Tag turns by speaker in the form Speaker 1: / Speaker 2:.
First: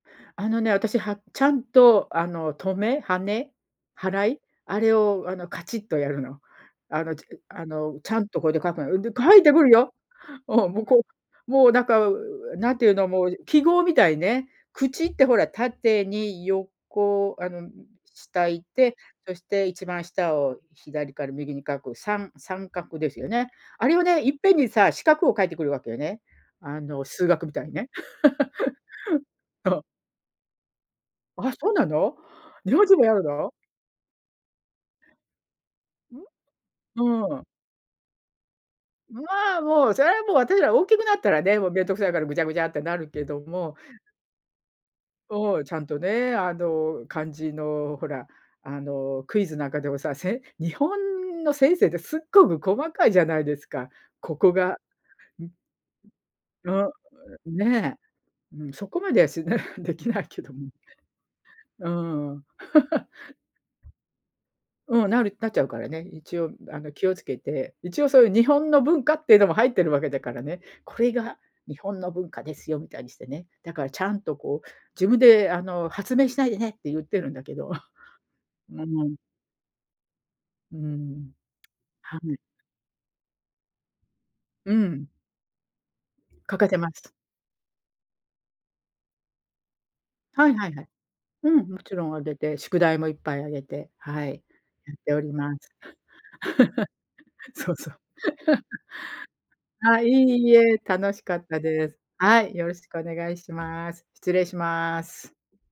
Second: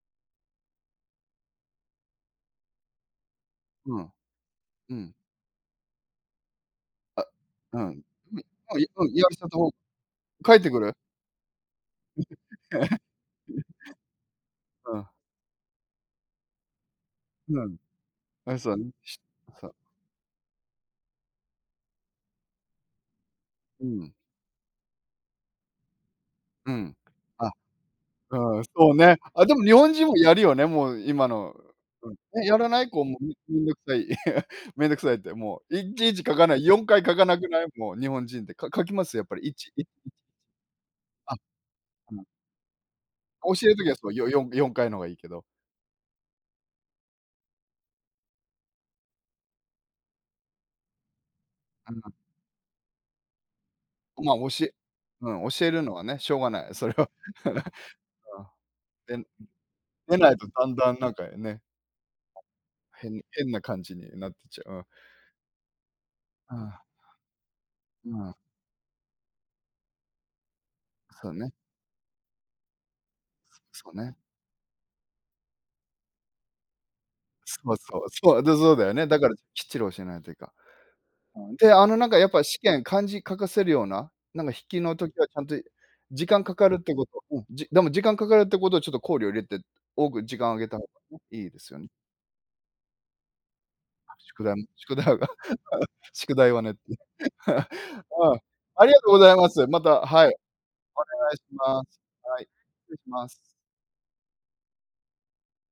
Speaker 1: あのね、私、はちゃんとあの、とめ、はね、
Speaker 2: う
Speaker 1: は
Speaker 2: ん。
Speaker 1: らい、あれ
Speaker 2: うん。
Speaker 1: をあのカチッとやるの。あの、ち
Speaker 2: あ、
Speaker 1: あ
Speaker 2: うん。う
Speaker 1: の、
Speaker 2: ん、
Speaker 1: ちゃんとこれで
Speaker 2: あ
Speaker 1: 書くのよ。で、書い
Speaker 2: [unintelligible]
Speaker 1: てくる
Speaker 2: と
Speaker 1: よ。
Speaker 2: 書い
Speaker 1: う
Speaker 2: て
Speaker 1: ん、
Speaker 2: く
Speaker 1: 向
Speaker 2: る？
Speaker 1: こう、もうなんか、なんていうの、もう記号みたいね、
Speaker 2: うん。
Speaker 1: 口ってほら、縦に横あ
Speaker 2: う
Speaker 1: の
Speaker 2: ん。
Speaker 1: 下い
Speaker 2: あ、
Speaker 1: っ
Speaker 2: そうん。
Speaker 1: て、
Speaker 2: し
Speaker 1: そして
Speaker 2: そ。
Speaker 1: 一番下を左から右に書く33画ですよね。
Speaker 2: う
Speaker 1: あれを
Speaker 2: ん。
Speaker 1: ね、いっぺんにさ、四角を書いてくるわけよね。
Speaker 2: う
Speaker 1: あ
Speaker 2: ん。
Speaker 1: の数学
Speaker 2: あ、
Speaker 1: みたいにね。
Speaker 2: うん、そうね。あ、でも
Speaker 1: そ
Speaker 2: 日
Speaker 1: う。
Speaker 2: 本人もやるよね、もう今
Speaker 1: あ、
Speaker 2: の
Speaker 1: そうなの？
Speaker 2: うん、やら
Speaker 1: 日
Speaker 2: な
Speaker 1: 本
Speaker 2: い？
Speaker 1: 人
Speaker 2: こう、
Speaker 1: もや
Speaker 2: も
Speaker 1: る
Speaker 2: うめ
Speaker 1: の？
Speaker 2: めんどくさい、めんどくさいって、もういちい
Speaker 1: う
Speaker 2: ち書かない4回書か
Speaker 1: ん？う
Speaker 2: な
Speaker 1: ん。
Speaker 2: くない？もう日本人ってか書きます？や
Speaker 1: ま
Speaker 2: っぱり、い
Speaker 1: あ
Speaker 2: ちに、
Speaker 1: もう、それ
Speaker 2: ん。
Speaker 1: はもう私らは大きくなった
Speaker 2: あ、
Speaker 1: らね、もうめんどくさい
Speaker 2: あ
Speaker 1: から
Speaker 2: の
Speaker 1: ぐちゃぐちゃってなるけど
Speaker 2: 教える
Speaker 1: も。
Speaker 2: 時はそう、よよん4回の方がいいけど。
Speaker 1: を、ちゃんとね、あの漢字のほら、あのクイズなんかでもさ、せん日本の先生っ
Speaker 2: あ
Speaker 1: て
Speaker 2: んなん。
Speaker 1: すっごく細かいじゃないですか。
Speaker 2: ま、
Speaker 1: ここ
Speaker 2: 教え
Speaker 1: が
Speaker 2: うん、教えるのはね、しょうがな
Speaker 1: う、
Speaker 2: い、そ
Speaker 1: う、
Speaker 2: れは。
Speaker 1: ね、
Speaker 2: あ、
Speaker 1: うん、そこま
Speaker 2: で
Speaker 1: で
Speaker 2: ん
Speaker 1: はしない。でき
Speaker 2: で
Speaker 1: ない
Speaker 2: ない
Speaker 1: け
Speaker 2: と
Speaker 1: ど、
Speaker 2: だ
Speaker 1: ん。
Speaker 2: んだんなんか、ね。
Speaker 1: うん。
Speaker 2: 変変な漢字になってちゃう、うん。
Speaker 1: うん、なるなっちゃうからね。一応
Speaker 2: うん。
Speaker 1: あの気をつけて、一応
Speaker 2: う
Speaker 1: そうい
Speaker 2: ん。
Speaker 1: う日本の文化っていうのも入ってるわけだからね、これ
Speaker 2: そう
Speaker 1: が
Speaker 2: ね。
Speaker 1: 日本の文化ですよみたいにしてね。だから
Speaker 2: そう
Speaker 1: ちゃ
Speaker 2: ね。
Speaker 1: んとこう自分であの発明しないでねってゆってるんだけど。
Speaker 2: そうそう、そう、で、そう
Speaker 1: う
Speaker 2: だよね。
Speaker 1: ん。
Speaker 2: だからきっちり教えないといか
Speaker 1: うん、
Speaker 2: ん。んで、あの、なんか
Speaker 1: は
Speaker 2: やっ
Speaker 1: い。
Speaker 2: ぱ試験漢字書かせるような、なんか筆
Speaker 1: う
Speaker 2: 記の
Speaker 1: ん。
Speaker 2: 時はちゃんと時間か
Speaker 1: 書け
Speaker 2: か
Speaker 1: て
Speaker 2: るっ
Speaker 1: ま
Speaker 2: てこ
Speaker 1: す。
Speaker 2: と。うん、じでも時間かかるってことをちょっと考慮を入れて、多く時
Speaker 1: は
Speaker 2: 間
Speaker 1: い
Speaker 2: をあ
Speaker 1: は
Speaker 2: げ
Speaker 1: い
Speaker 2: た
Speaker 1: は
Speaker 2: 方
Speaker 1: い。
Speaker 2: がね、いい
Speaker 1: う
Speaker 2: で
Speaker 1: ん、
Speaker 2: す
Speaker 1: も
Speaker 2: よね。
Speaker 1: ちろんあげて、宿題もいっぱいあげて、
Speaker 2: あ、
Speaker 1: はい、
Speaker 2: 宿題ん
Speaker 1: や
Speaker 2: 宿
Speaker 1: って
Speaker 2: 題
Speaker 1: お
Speaker 2: は。
Speaker 1: ります。
Speaker 2: 宿題はねって。
Speaker 1: そうそう。
Speaker 2: うん、ありがとうございます。ま
Speaker 1: あ、
Speaker 2: た、
Speaker 1: い
Speaker 2: はい。お
Speaker 1: いえ、楽し
Speaker 2: 願
Speaker 1: か
Speaker 2: いし
Speaker 1: った
Speaker 2: ま
Speaker 1: です。
Speaker 2: す。は
Speaker 1: は
Speaker 2: い、
Speaker 1: い、よろし
Speaker 2: 失礼
Speaker 1: く
Speaker 2: し
Speaker 1: お
Speaker 2: ま
Speaker 1: 願
Speaker 2: す。
Speaker 1: いします。失礼します。